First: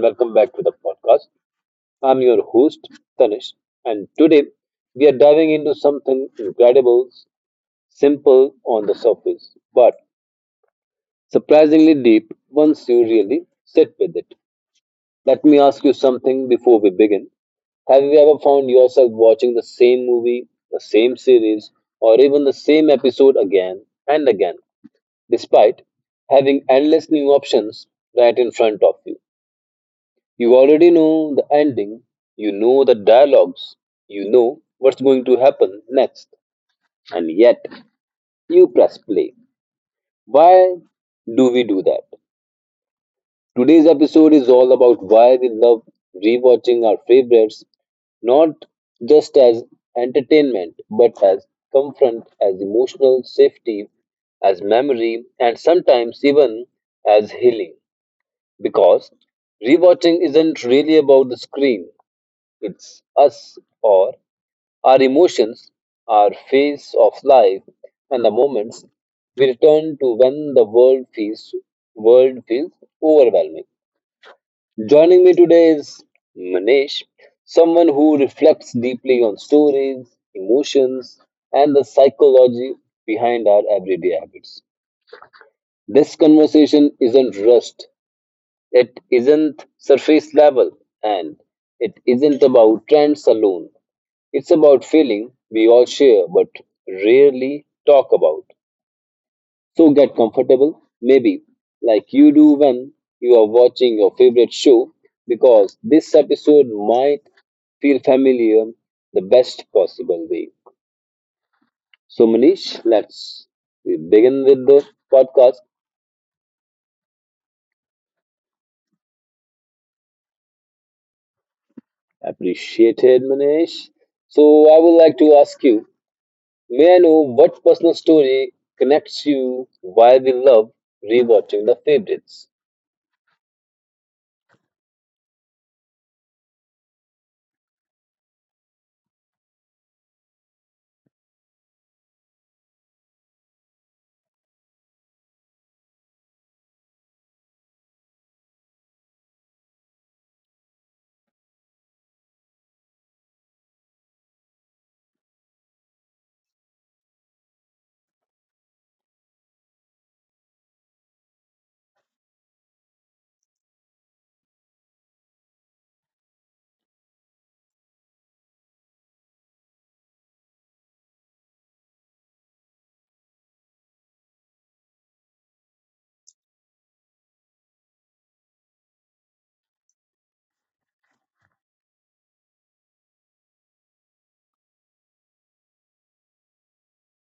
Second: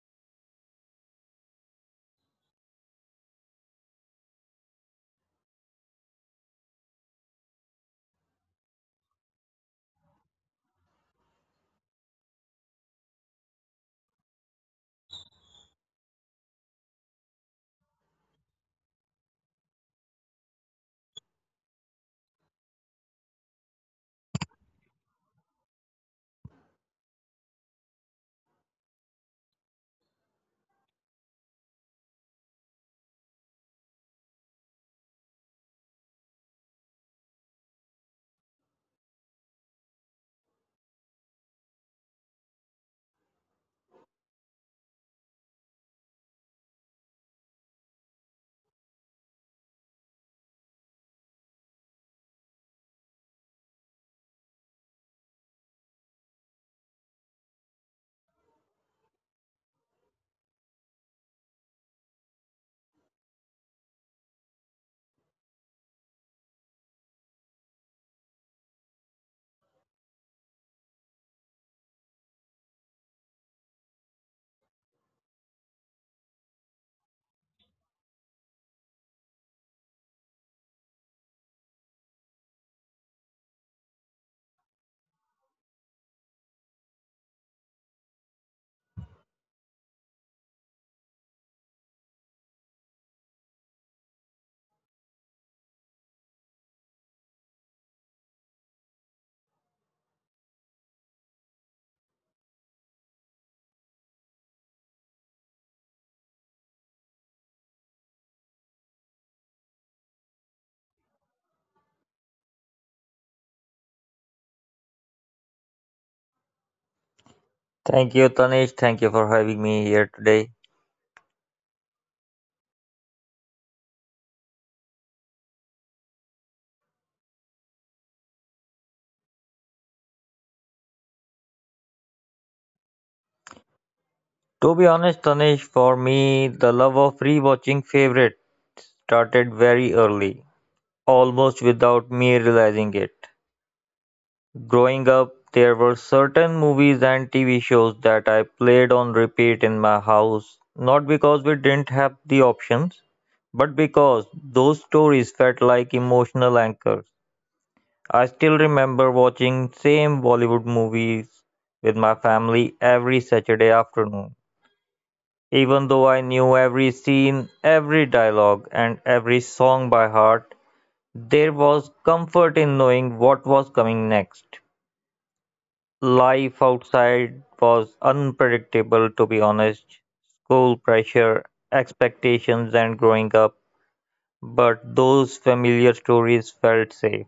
welcome back to the podcast. I'm your host, Tanish, and today we are diving into something incredible, simple on the surface, but surprisingly deep once you really sit with it. Let me ask you something before we begin. Have you ever found yourself watching the same movie, the same series, or even the same episode again and again, despite having endless new options right in front of you? You already know the ending, you know the dialogues, you know what's going to happen next, and yet you press play. Why do we do that? Today's episode is all about why we love rewatching our favorites, not just as entertainment, but as comfort, as emotional safety, as memory, and sometimes even as healing. Because rewatching isn't really about the screen, it's us or our emotions, our phase of life, and the moments we return to when the world feels overwhelming. Joining me today is Manish, someone who reflects deeply on stories, emotions, and the psychology behind our everyday habits. This conversation isn't rushed. It isn't surface level, and it isn't about trends alone. It's about feeling we all share but rarely talk about. So get comfortable, maybe like you do when you are watching your favorite show, because this episode might feel familiar the best possible way. So, Manish, let's we begin with the podcast. Thank you, Tanish. Thank you for having me here today. Appreciated, Manish. So, I would like to ask you. May I know what personal story connects you, why we love rewatching the favorites? To be honest, Tanish, for me, the love of rewatching favorites started very early, almost without me realizing it. Growing up, there were certain movies and TV shows that I played on repeat in my house, not because we didn't have the options, but because those stories felt like emotional anchors. I still remember watching same Bollywood movies with my family every Saturday afternoon. Even though I knew every scene, every dialogue, and every song by heart, there was comfort in knowing what was coming next. Life outside was unpredictable, to be honest. School pressure, expectations, and growing up, but those familiar stories felt safe.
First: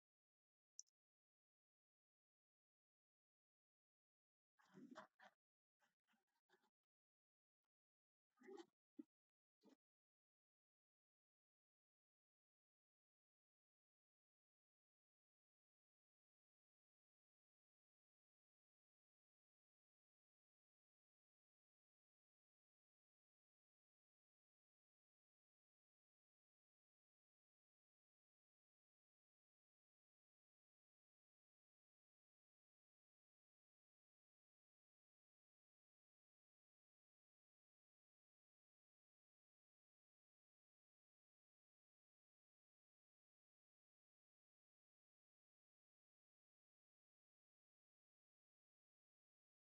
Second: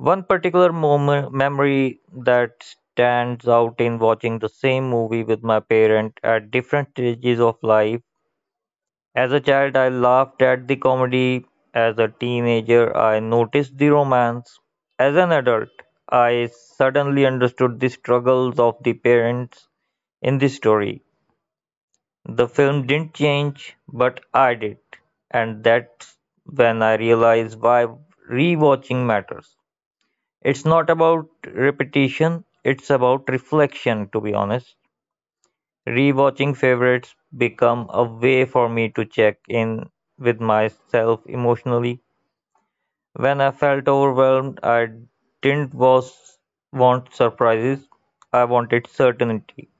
One particular moment, memory that stands out in watching the same movie with my parent at different stages of life. As a child, I laughed at the comedy. As a teenager, I noticed the romance. As an adult, I suddenly understood the struggles of the parents in this story. The film didn't change, but I did. And that's when I realized why rewatching matters. It's not about repetition, it's about reflection, to be honest. Rewatching favorites become a way for me to check in with myself emotionally. When I felt overwhelmed, I didn't was, want surprises, I wanted certainty.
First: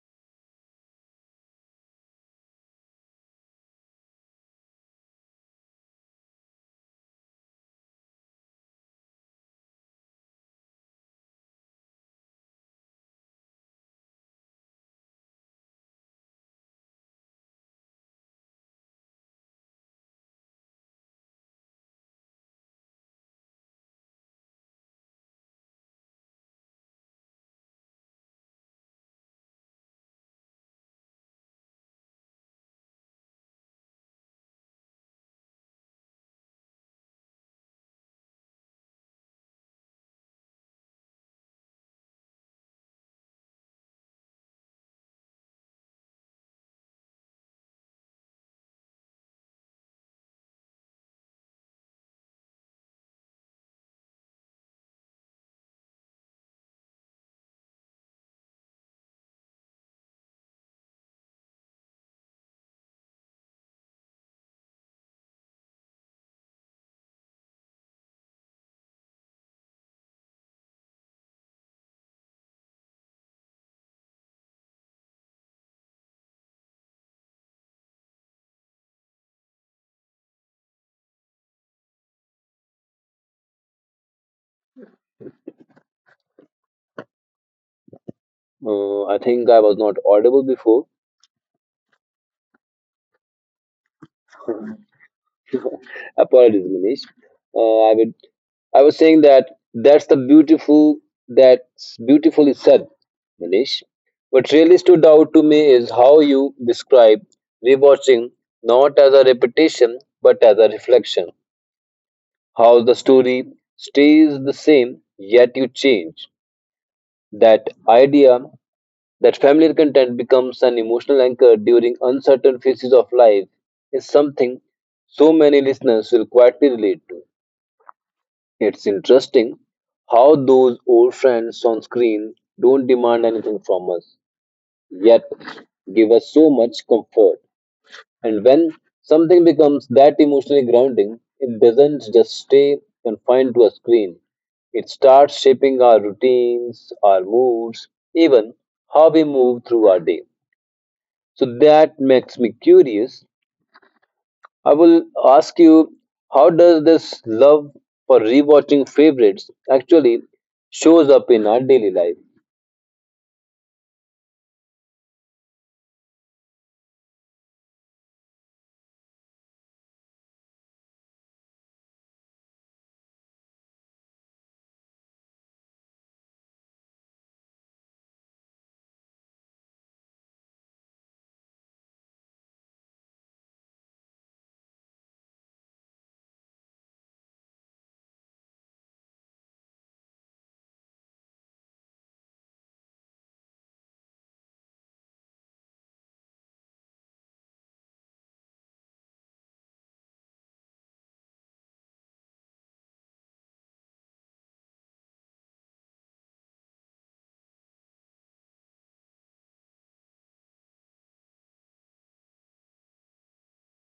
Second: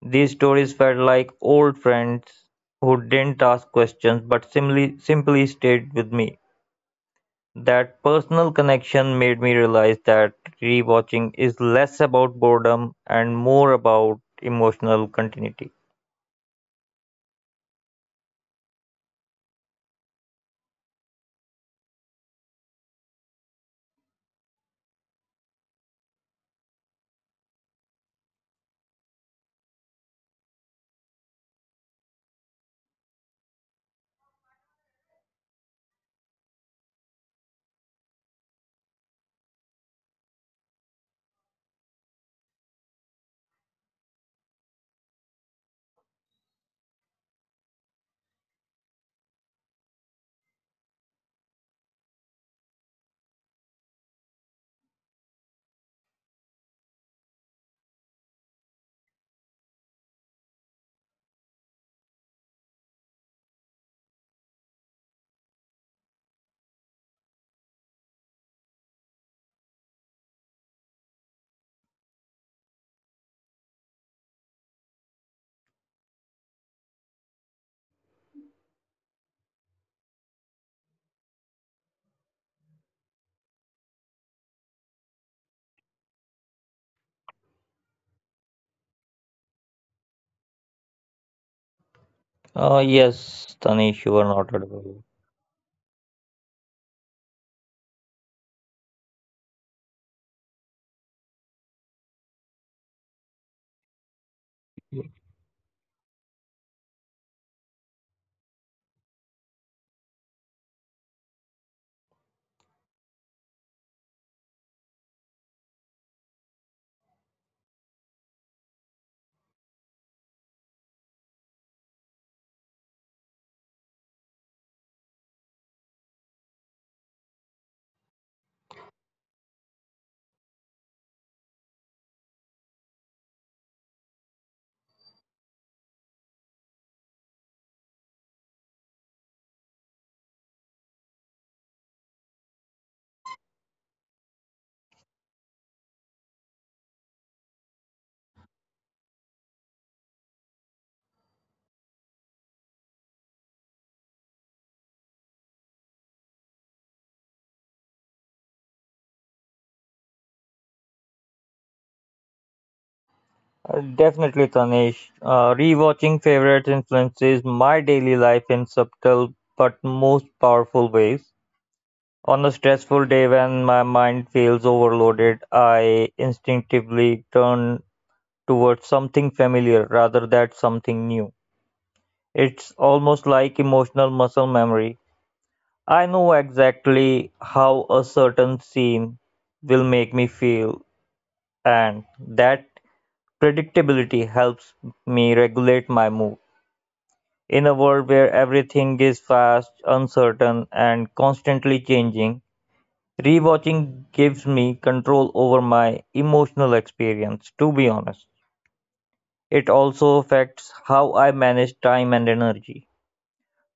These stories felt like old friends who didn't ask questions but simply stayed with me. That personal connection made me realize that rewatching is less about boredom and more about emotional continuity. I think I was not audible before. Yes, Tanish, you are not audible. Apologies, Manish. Uh, I would I was saying that that's the beautiful that's beautifully said, Manish. What really stood out to me is how you describe rewatching not as a repetition but as a reflection. How the story stays the same yet you change, that idea, that familiar content becomes an emotional anchor during uncertain phases of life is something so many listeners will quietly relate to. It's interesting how those old friends on screen don't demand anything from us, yet give us so much comfort. And when something becomes that emotionally grounding, it doesn't just stay confined to a screen. It starts shaping our routines, our moods, even how we move through our day. So that makes me curious. I will ask you, how does this love for rewatching favorites actually shows up in our daily life? Definitely, Tanish. Rewatching favorites influences my daily life in subtle but most powerful ways. On a stressful day when my mind feels overloaded, I instinctively turn towards something familiar rather than something new. It's almost like emotional muscle memory. I know exactly how a certain scene will make me feel, and that predictability helps me regulate my mood. In a world where everything is fast, uncertain, and constantly changing, rewatching gives me control over my emotional experience, to be honest. It also affects how I manage time and energy.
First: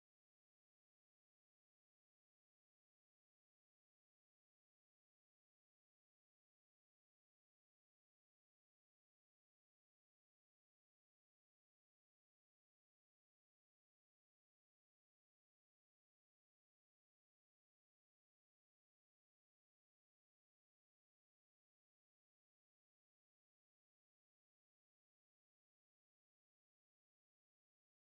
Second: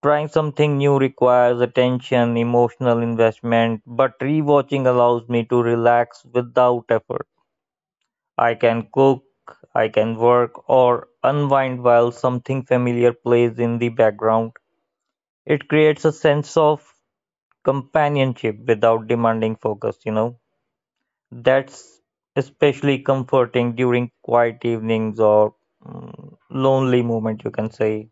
Trying something new requires attention, emotional investment, but rewatching allows me to relax without effort. I can cook, I can work, or unwind while something familiar plays in the background. It creates a sense of companionship without demanding focus, you know. That's especially comforting during quiet evenings or lonely moments, you can say.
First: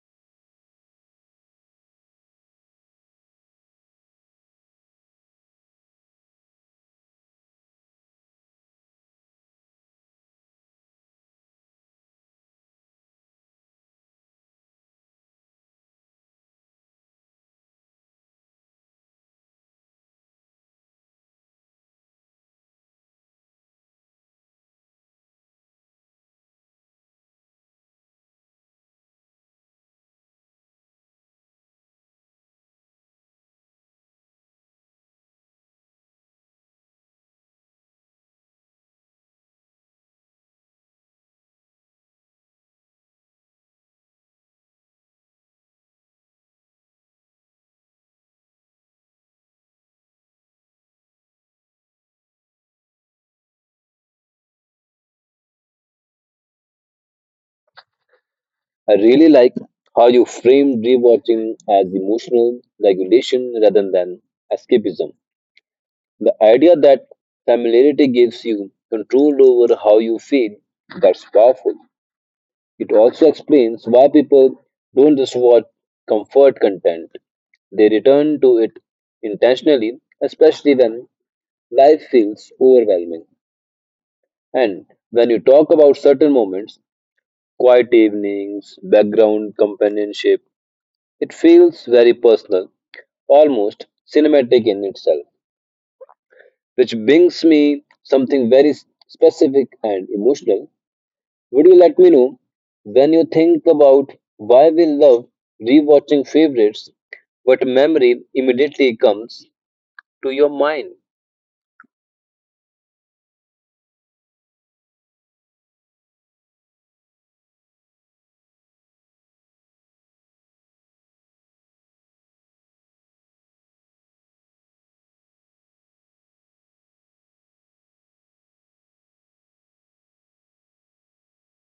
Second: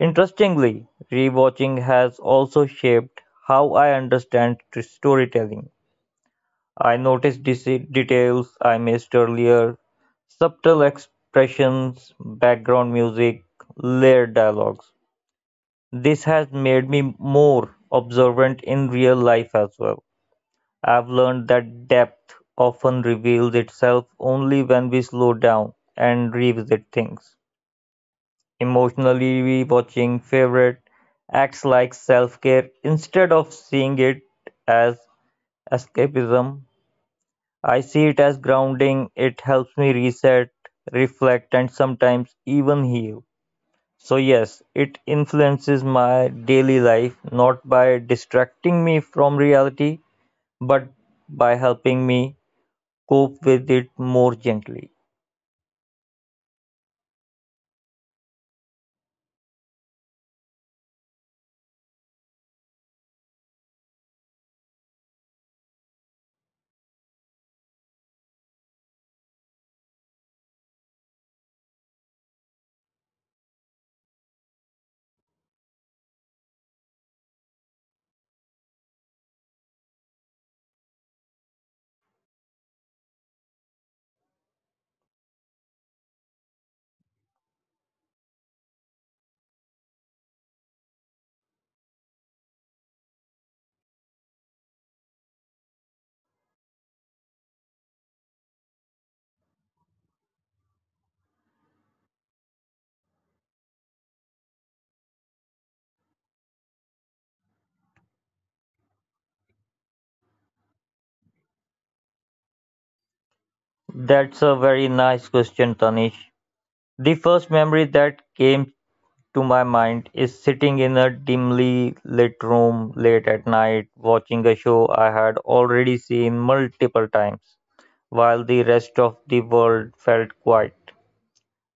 Interestingly, rewatching has also shaped how I understand storytelling. I notice details I missed earlier, subtle expressions, background music, layered dialogues. This has made me more observant in real life as well. I've learned that depth often reveals itself only when we slow down and revisit things. Emotionally watching favorite acts like self-care instead of seeing it as escapism. I see it as grounding. It helps me reset, reflect, and sometimes even heal. So, yes, it influences my daily life not by distracting me from reality, but by helping me cope with it more gently. I really like how you framed rewatching as emotional regulation rather than escapism. The idea that familiarity gives you control over how you feel, that's powerful. It also explains why people don't just watch comfort content. They return to it intentionally, especially when life feels overwhelming. And when you talk about certain moments, quiet evenings, background companionship, it feels very personal, almost cinematic in itself, which brings me something very specific and emotional. Would you let me know, when you think about why we love rewatching favorites, what memory immediately comes to your mind? That's a very nice question, Tanish. The first memory that came to my mind is sitting in a dimly lit room late at night watching a show I had already seen multiple times while the rest of the world felt quiet.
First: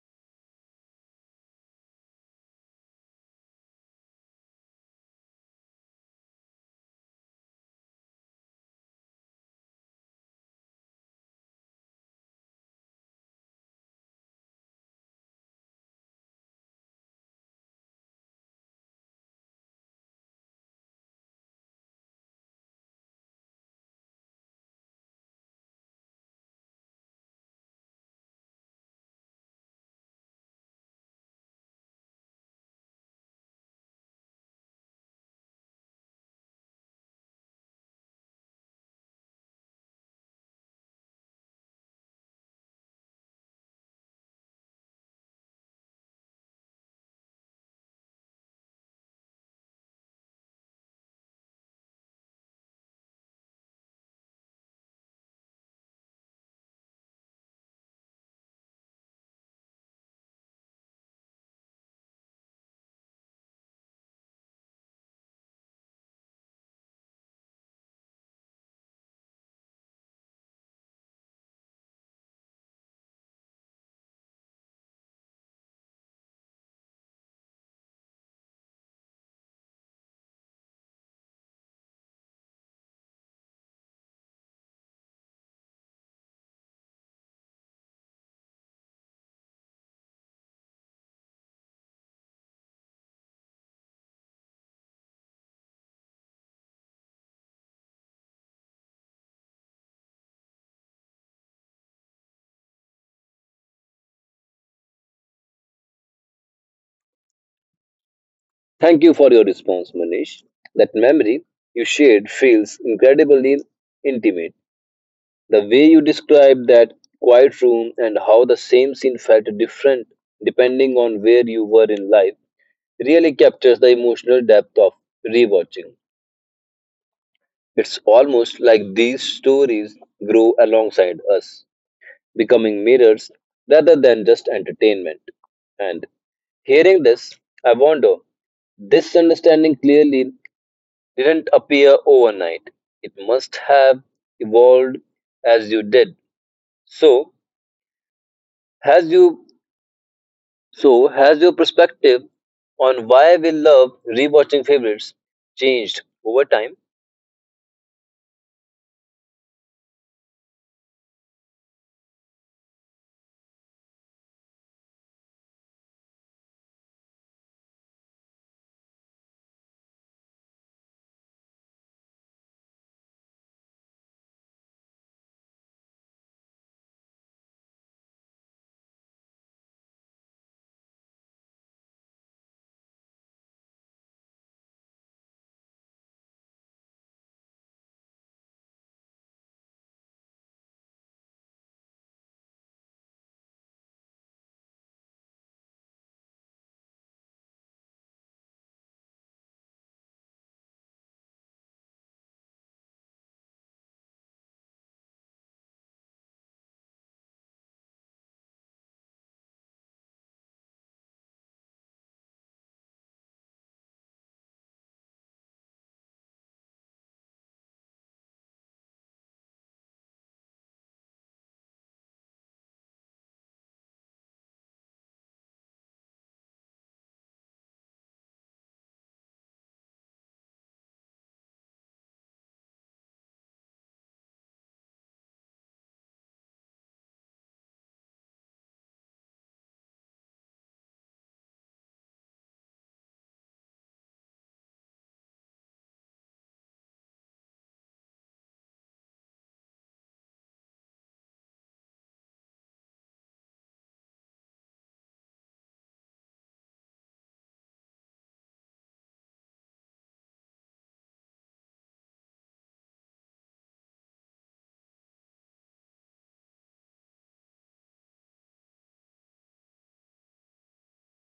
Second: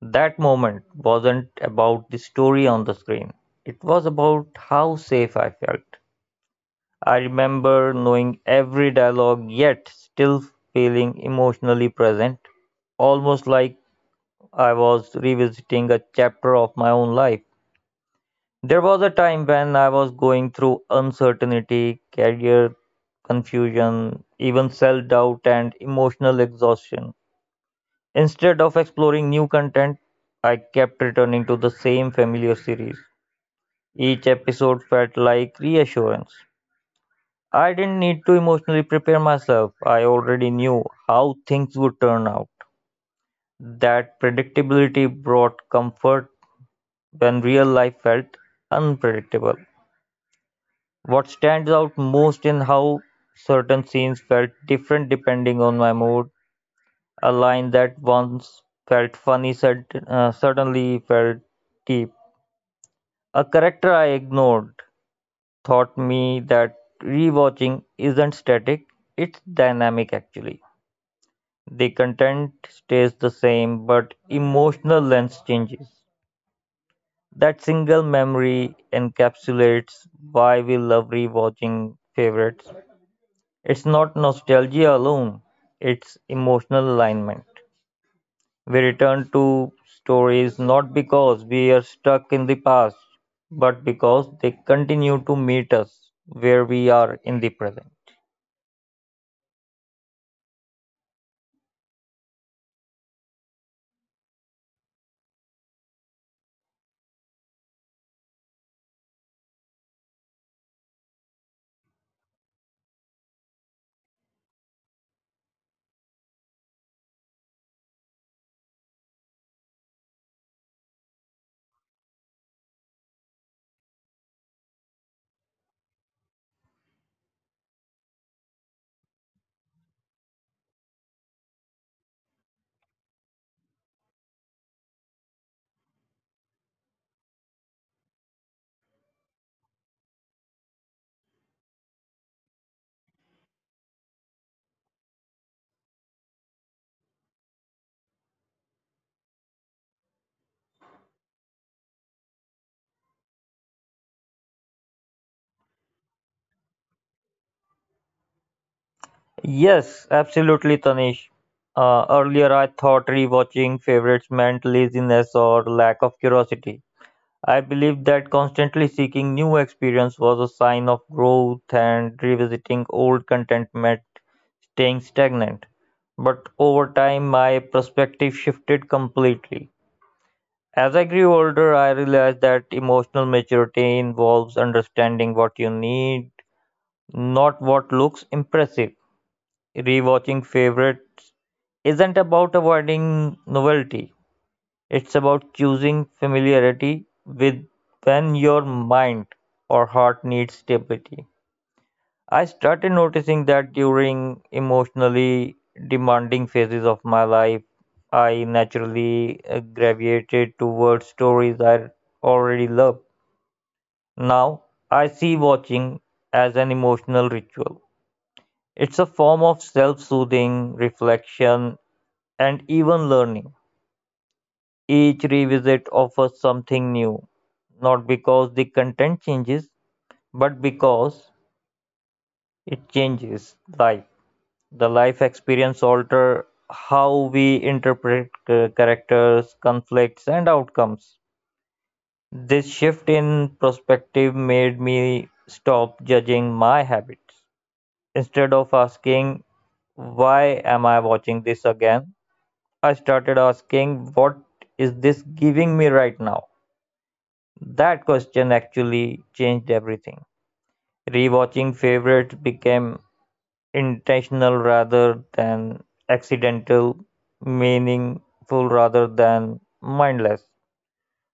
That moment wasn't about the story on the screen, it was about how safe I felt. I remember knowing every dialogue yet still feeling emotionally present, almost like I was revisiting a chapter of my own life. There was a time when I was going through uncertainty, career confusion, even self doubt and emotional exhaustion. Instead of exploring new content, I kept returning to the same familiar series. Each episode felt like reassurance. I didn't need to emotionally prepare myself, I already knew how things would turn out. That predictability brought comfort when real life felt unpredictable. What stands out most is how certain scenes felt different depending on my mood. A line that once felt funny suddenly felt deep. A character I ignored taught me that rewatching isn't static, it's dynamic actually. The content stays the same, but emotional lens changes. That single memory encapsulates why we love rewatching favorites. It's not nostalgia alone, it's emotional alignment. We return to stories not because we are stuck in the past, but because they continue to meet us where we are in the present. Thank you for your response, Manish. That memory you shared feels incredibly intimate. The way you described that quiet room and how the same scene felt different depending on where you were in life really captures the emotional depth of rewatching. It's almost like these stories grow alongside us, becoming mirrors rather than just entertainment. And hearing this, I wonder, this understanding clearly didn't appear overnight. It must have evolved as you did. So has you has your perspective on why we love rewatching favorites changed over time? Yes, absolutely, Tanish. Earlier, I thought rewatching favorites meant laziness or lack of curiosity. I believed that constantly seeking new experience was a sign of growth and revisiting old contentment staying stagnant. But over time, my perspective shifted completely. As I grew older, I realized that emotional maturity involves understanding what you need, not what looks impressive. Rewatching favorites isn't about avoiding novelty, it's about choosing familiarity with when your mind or heart needs stability. I started noticing that during emotionally demanding phases of my life, I naturally gravitated towards stories I already loved. Now, I see watching as an emotional ritual. It's a form of self soothing, reflection, and even learning. Each revisit offers something new, not because the content changes, but because it changes life. The life experience alter how we interpret characters, conflicts, and outcomes. This shift in perspective made me stop judging my habits. Instead of asking, why am I watching this again? I started asking, what is this giving me right now? That question actually changed everything. Rewatching favorites became intentional rather than accidental, meaningful rather than mindless.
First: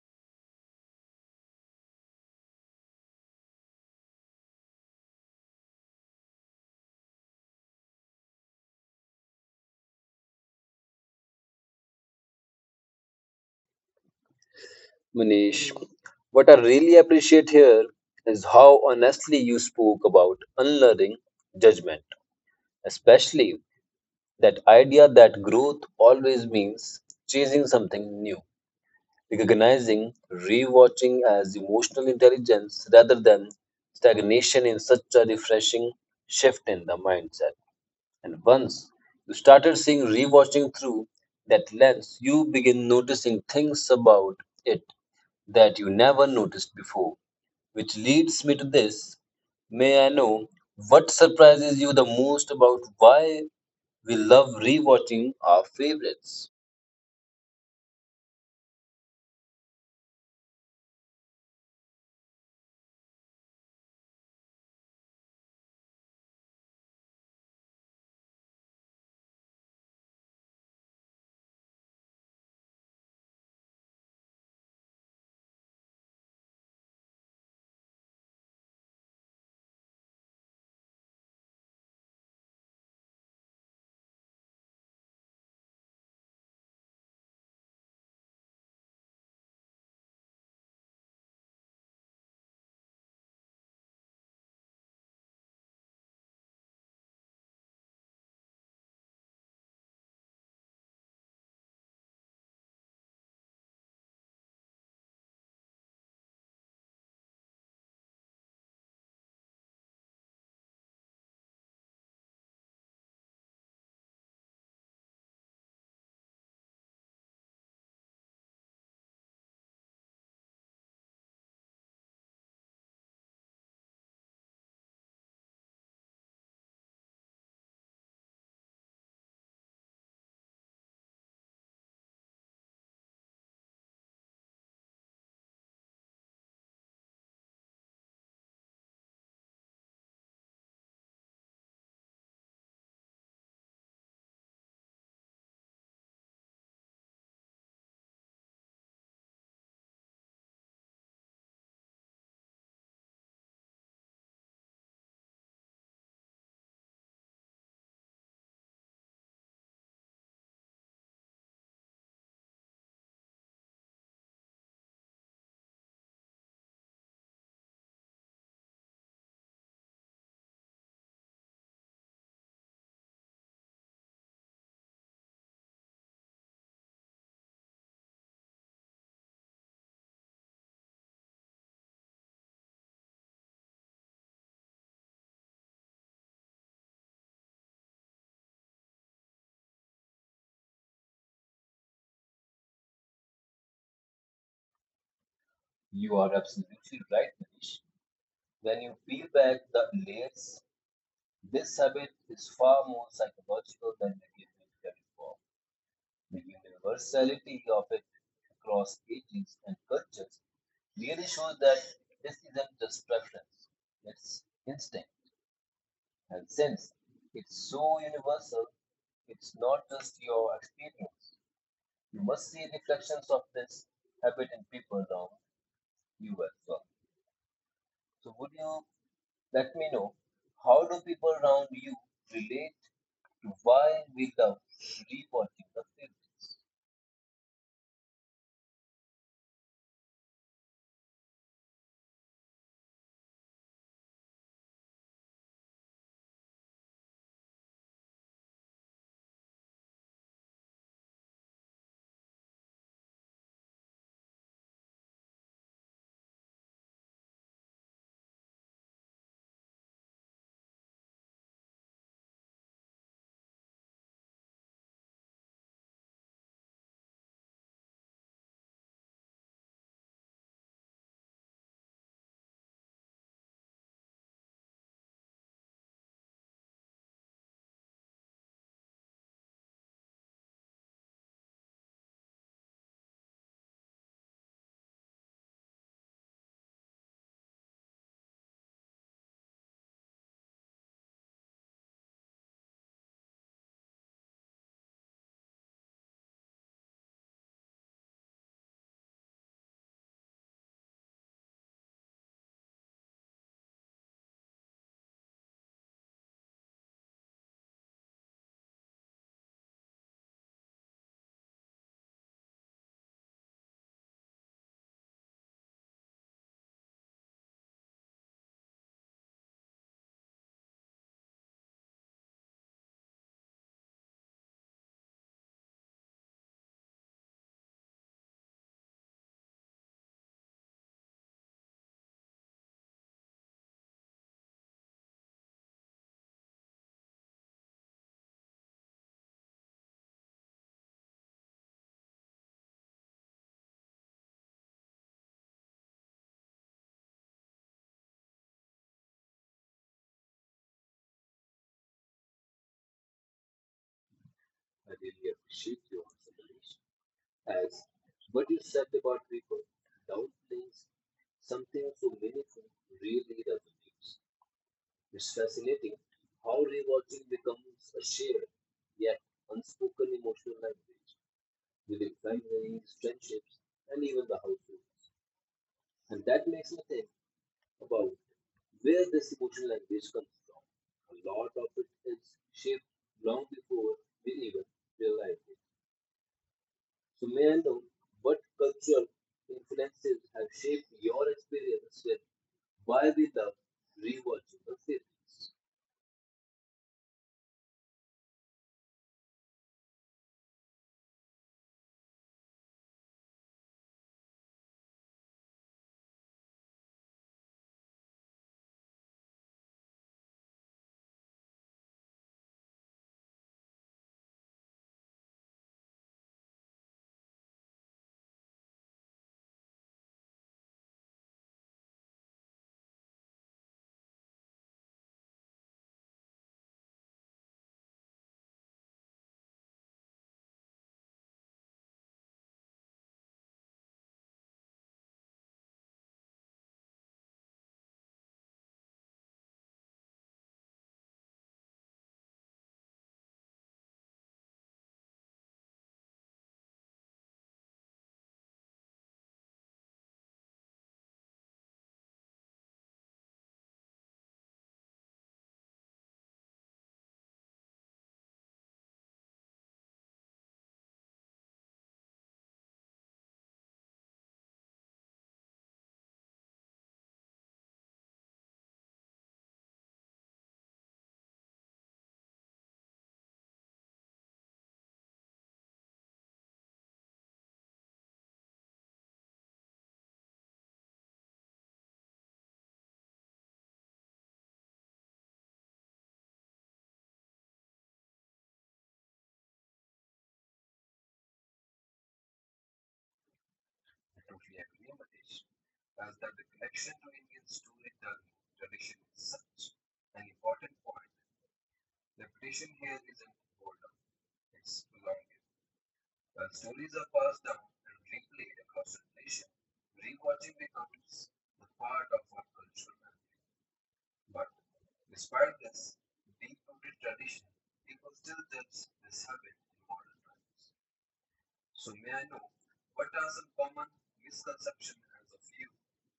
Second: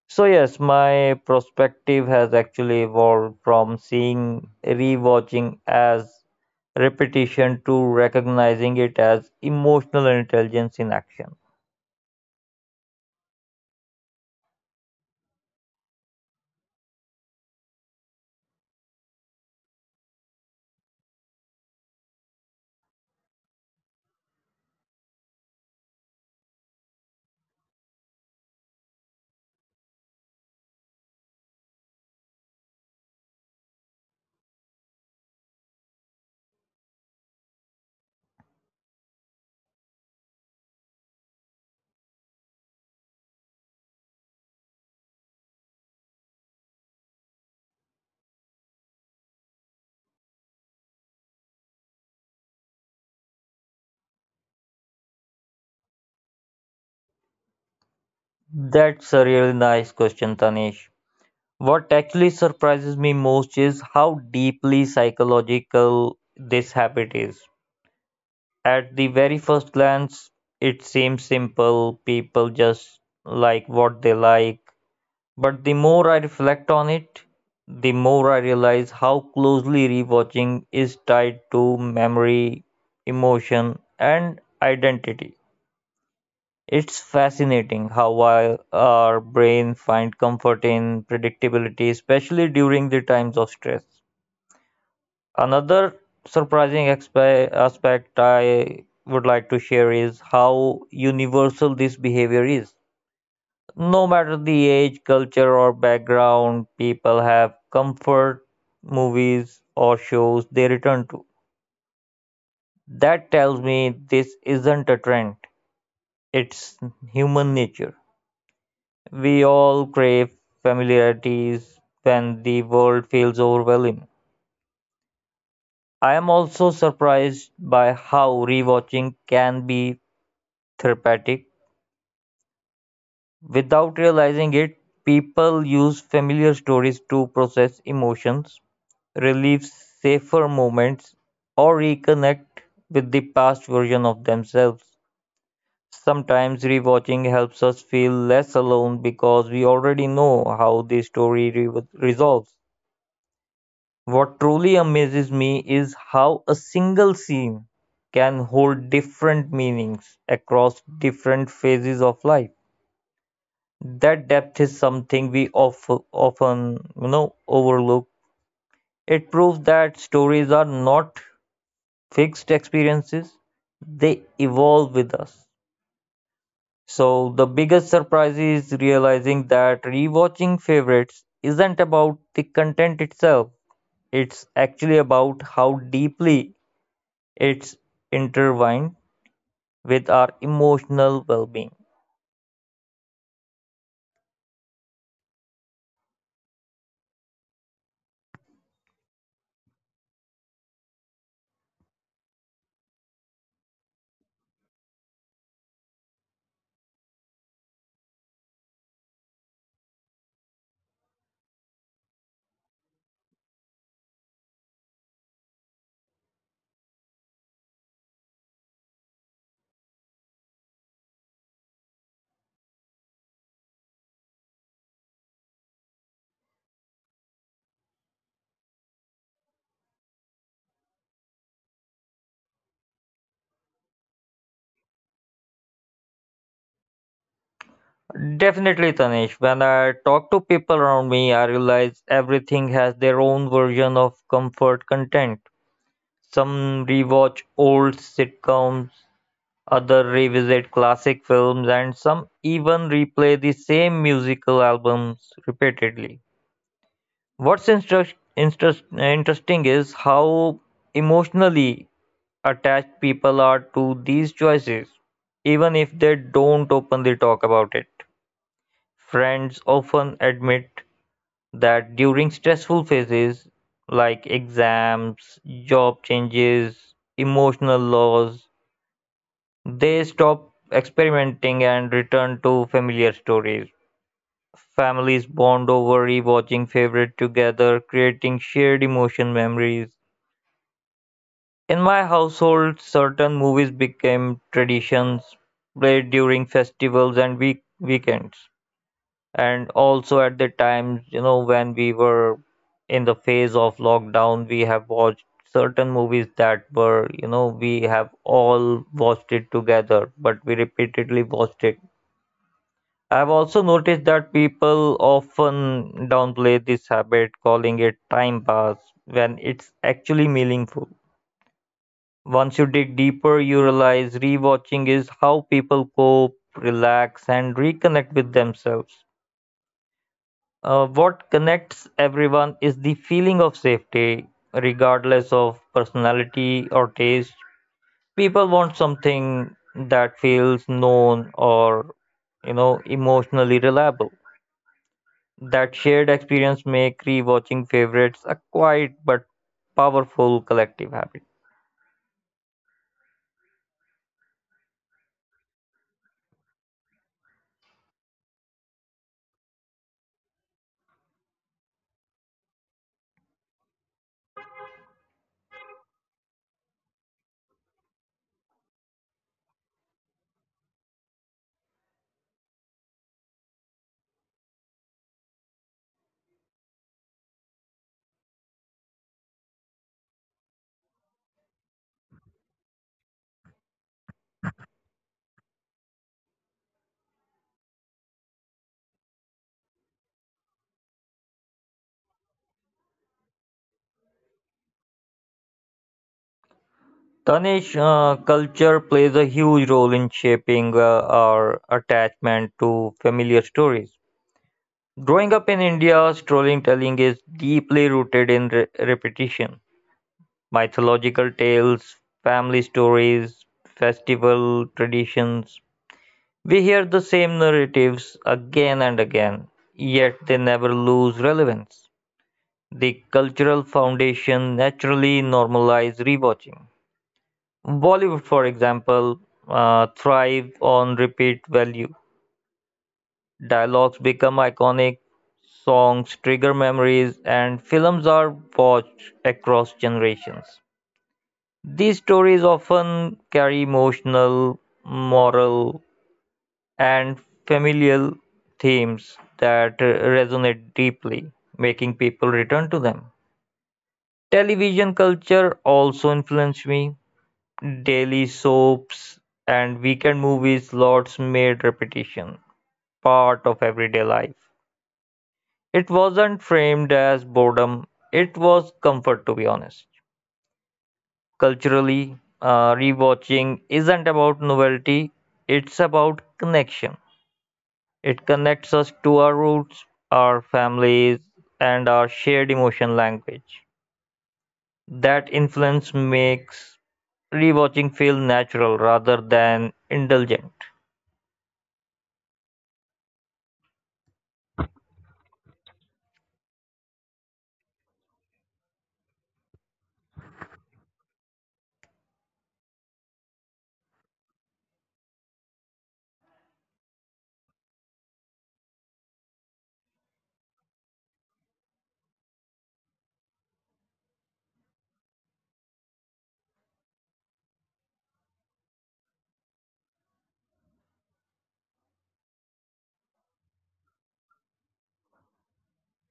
So, yes, my perspective has actually evolved from seeing rewatching as repetition to recognizing it as emotional intelligence in action. Manish, what I really appreciate here is how honestly you spoke about unlearning judgment, especially that idea that growth always means chasing something new. Recognizing rewatching as emotional intelligence rather than stagnation in such a refreshing shift in the mindset. And once you started seeing rewatching through that lens, you begin noticing things about it that you never noticed before. Which leads me to this. May I know what surprises you the most about why we love rewatching our favorites? That's a really nice question, Tanish. What actually surprises me most is how deeply psychological this habit is. At the very first glance, it seems simple, people just like what they like. But the more I reflect on it, the more I realize how closely rewatching is tied to memory, emotion, and identity. It's fascinating how our brain find comfort in predictability, especially during the times of stress. Another surprising aspect I would like to share is how universal this behavior is. No matter the age, culture, or background, people have comfort movies or shows they return to. That tells me this isn't a trend, it's human nature. We all crave familiarities when the world feels overwhelming. I am also surprised by how rewatching can be therapeutic. Without realizing it, people use familiar stories to process emotions, relive safer moments, or reconnect with the past version of themselves. Sometimes rewatching helps us feel less alone because we already know how the story resolves. What truly amazes me is how a single scene can hold different meanings across different phases of life. That depth is something often, you know, overlook. It proves that stories are not fixed experiences; they evolve with us. So the biggest surprise is realizing that rewatching favorites isn't about the content itself. It's actually about how deeply it's intertwined with our emotional well-being. You are absolutely right, Manish. When you peel back the layers, this habit is far more psychological than the behavior form. The universality of it across ages and cultures really shows that this isn't just preference, it's instinct. And since it's so universal, it's not just your experience. You must see reflections of this habit in people around you as well. So, would you let me know, how do people around you relate? Why we love rewatching the film. Definitely, Tanish. When I talk to people around me, I realize everything has their own version of comfort content. Some rewatch old sitcoms, other revisit classic films, and some even replay the same musical albums repeatedly. What's interesting is how emotionally attached people are to these choices, even if they don't openly talk about it. Friends often admit that during stressful phases like exams, job changes, emotional loss, they stop experimenting and return to familiar stories. Families bond over rewatching favorite together, creating shared emotion memories. In my household, certain movies became traditions, played during festivals and weekends, and also at the times, you know, when we were in the phase of lockdown, we have watched certain movies that were, you know, we have all watched it together, but we repeatedly watched it. I've also noticed that people often downplay this habit, calling it time pass, when it's actually meaningful. Once you dig deeper, you realize rewatching is how people cope, relax, and reconnect with themselves. What connects everyone is the feeling of safety, regardless of personality or taste. People want something that feels known or, you know, emotionally reliable. That shared experience make rewatching favorites a quiet but powerful collective habit. I really appreciate your observation, as what you said about people downplaying something so meaningful really resonates. It's fascinating how rewatching becomes a shared yet unspoken emotional language within families, friendships, and even the household. And that makes me think about where this emotional language comes from. A lot of it is shaped long before we even realize it. So, may I know, what cultural influences have shaped your experience with why we love rewatching the series? Tanish, culture plays a huge role in shaping our attachment to familiar stories. Growing up in India, storytelling is deeply rooted in repetition. Mythological tales, family stories, festival traditions. We hear the same narratives again and again, yet they never lose relevance. The cultural foundation naturally normalizes rewatching. Bollywood, for example, thrive on repeat value. Dialogues become iconic, songs trigger memories, and films are watched across generations. These stories often carry emotional, moral, and familial themes that resonate deeply, making people return to them. Television culture also influenced me. Daily soaps and weekend movies lots made repetition part of everyday life. It wasn't framed as boredom, it was comfort to be honest. Culturally, rewatching isn't about novelty, it's about connection. It connects us to our roots, our families, and our shared emotion language. That influence makes rewatching feel natural rather than indulgent. I totally agree, Matesh. As that the connection to Indian storytelling tradition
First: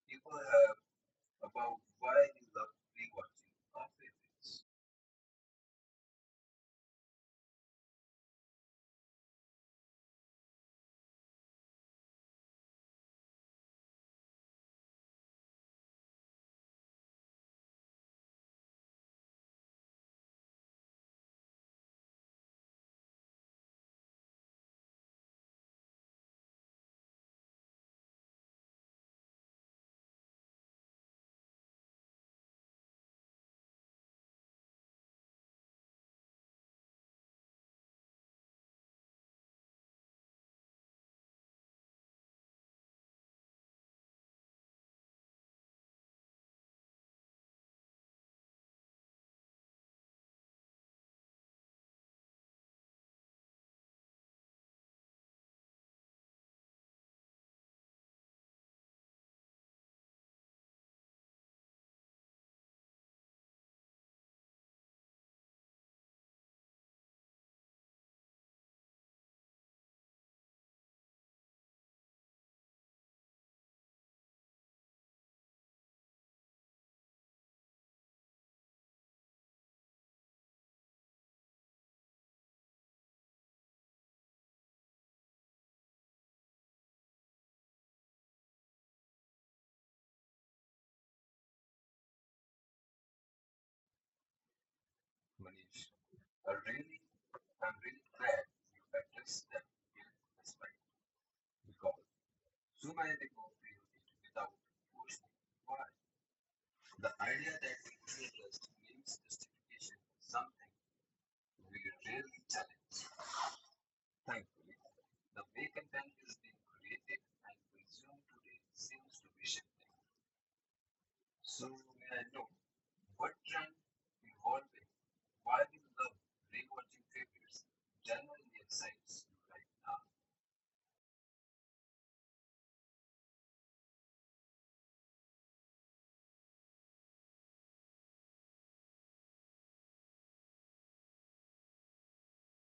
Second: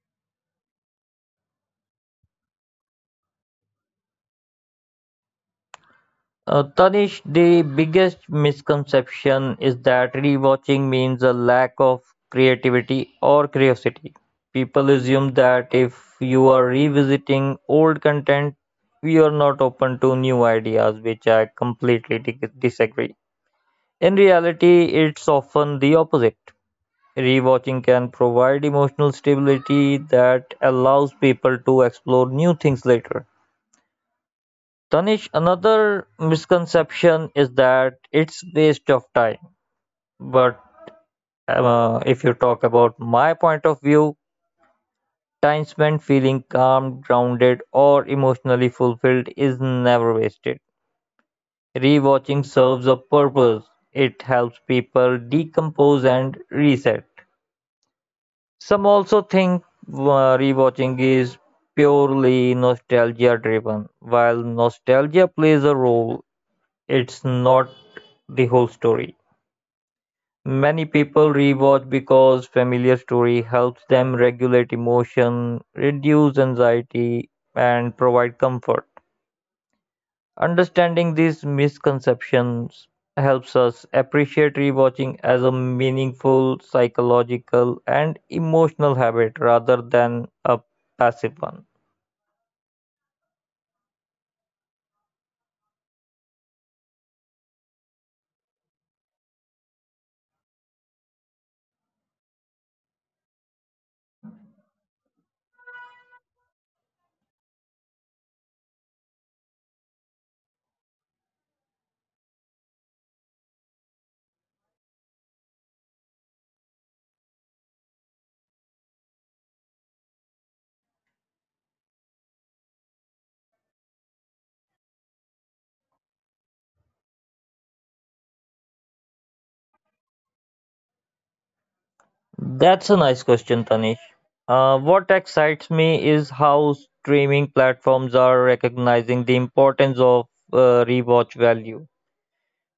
people have about why we love rewatching our favorites. Tanish, the biggest misconception is that rewatching means a lack of creativity or curiosity. People assume that if you are revisiting old content, you are not open to new ideas, which I completely disagree. In reality, it's often the opposite. Rewatching can provide emotional stability that allows people to explore new things later. Tanish another misconception is that it's waste of time. But if you talk about my point of view, time spent feeling calm, grounded, or emotionally fulfilled is never wasted. Rewatching serves a purpose. It helps people decompose and reset. Some also think rewatching is purely nostalgia driven. While nostalgia plays a role, it's not the whole story. Many people rewatch because familiar story helps them regulate emotion, reduce anxiety, and provide comfort. Understanding these misconceptions helps us appreciate rewatching as a meaningful psychological and emotional habit rather than a passive one. Manish, I really, I'm really glad you addressed that guilt aspect because so many people feel it without forcing. But the idea that interest means justification is something we rarely challenge. Thankfully, the way content is being created and consumed today seems to be shifting. So, may I know, what trend evolving, why we love rewatching favorites, generally excites you right now? That's a nice question, Tanish. What excites me is how streaming platforms are recognizing the importance of rewatch value.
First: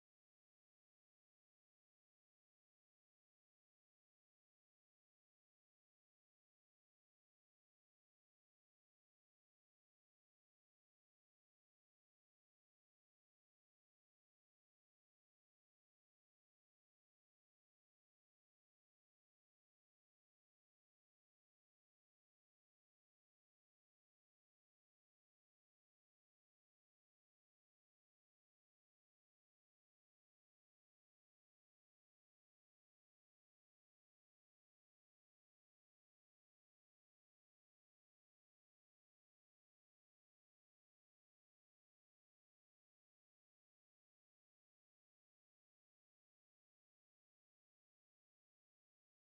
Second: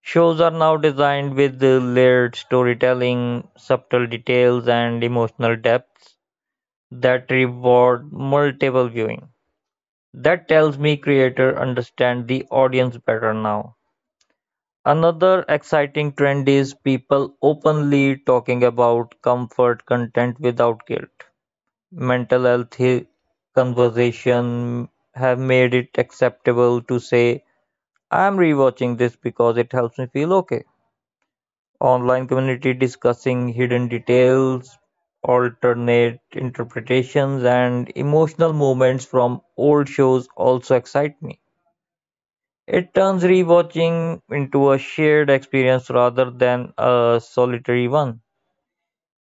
Shows are now designed with layered storytelling, subtle details, and emotional depths that reward multiple viewing. That tells me creators understand the audience better now. Another exciting trend is people openly talking about comfort content without guilt. Mental health conversation have made it acceptable to say, I'm rewatching this because it helps me feel okay. Online community discussing hidden details, alternate interpretations, and emotional moments from old shows also excite me. It turns rewatching into a shared experience rather than a solitary one.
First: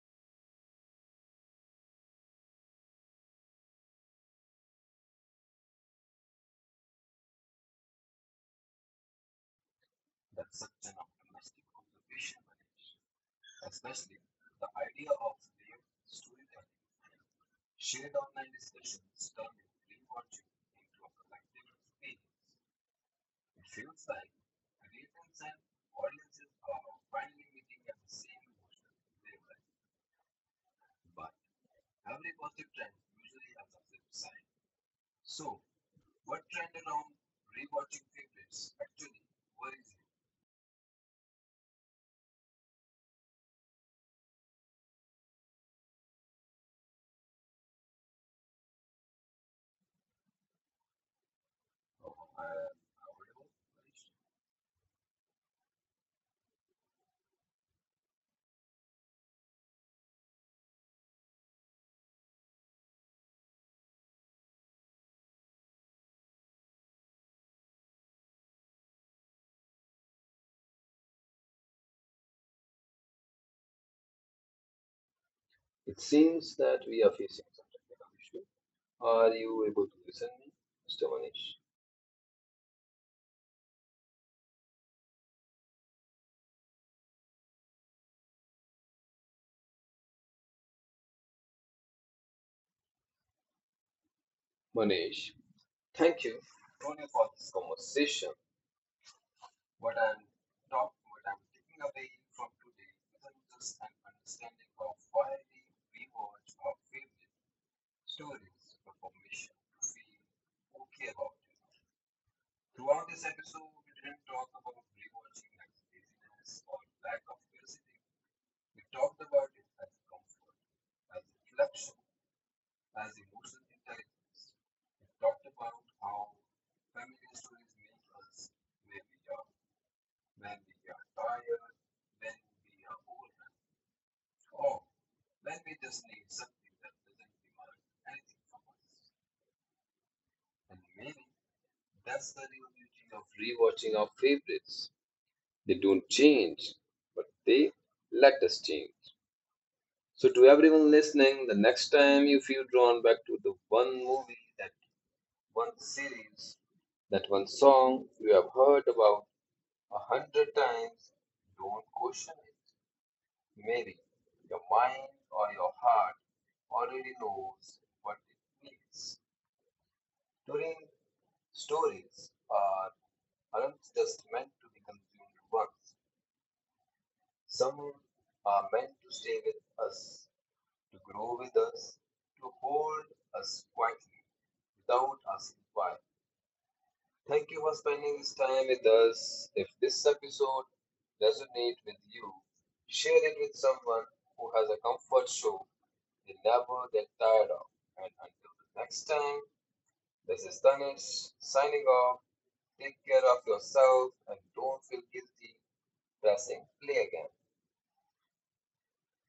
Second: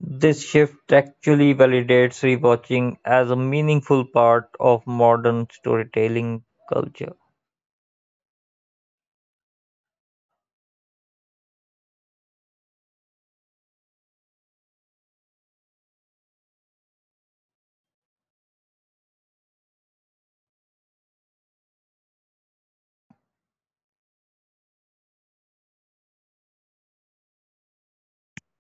This shift actually validates rewatching as a meaningful part of modern storytelling culture. That such an optimistic observation, Manish. Especially the idea of lived storytelling. Shared online discussions turning free watching into a collective experience. It feels like readers and audiences are finally meeting at the same emotional wavelength. But every positive trend usually has a flip side. So, what trend around rewatching favorites actually worries you? Oh, I It seems that we are facing some technical issue. Are you able to listen to me, Mr. Manish? Manish, thank you, Tony, for this conversation. What I'm not, what I'm taking away from today isn't just an understanding of why we rewatch our favorite film when we just need something that doesn't demand anything from us. And maybe that's the real beauty of rewatching our favorites. They don't change, but they let us change. So, to everyone listening, the next time you feel drawn back to the one movie, that one series, that one song you have heard about 100 times,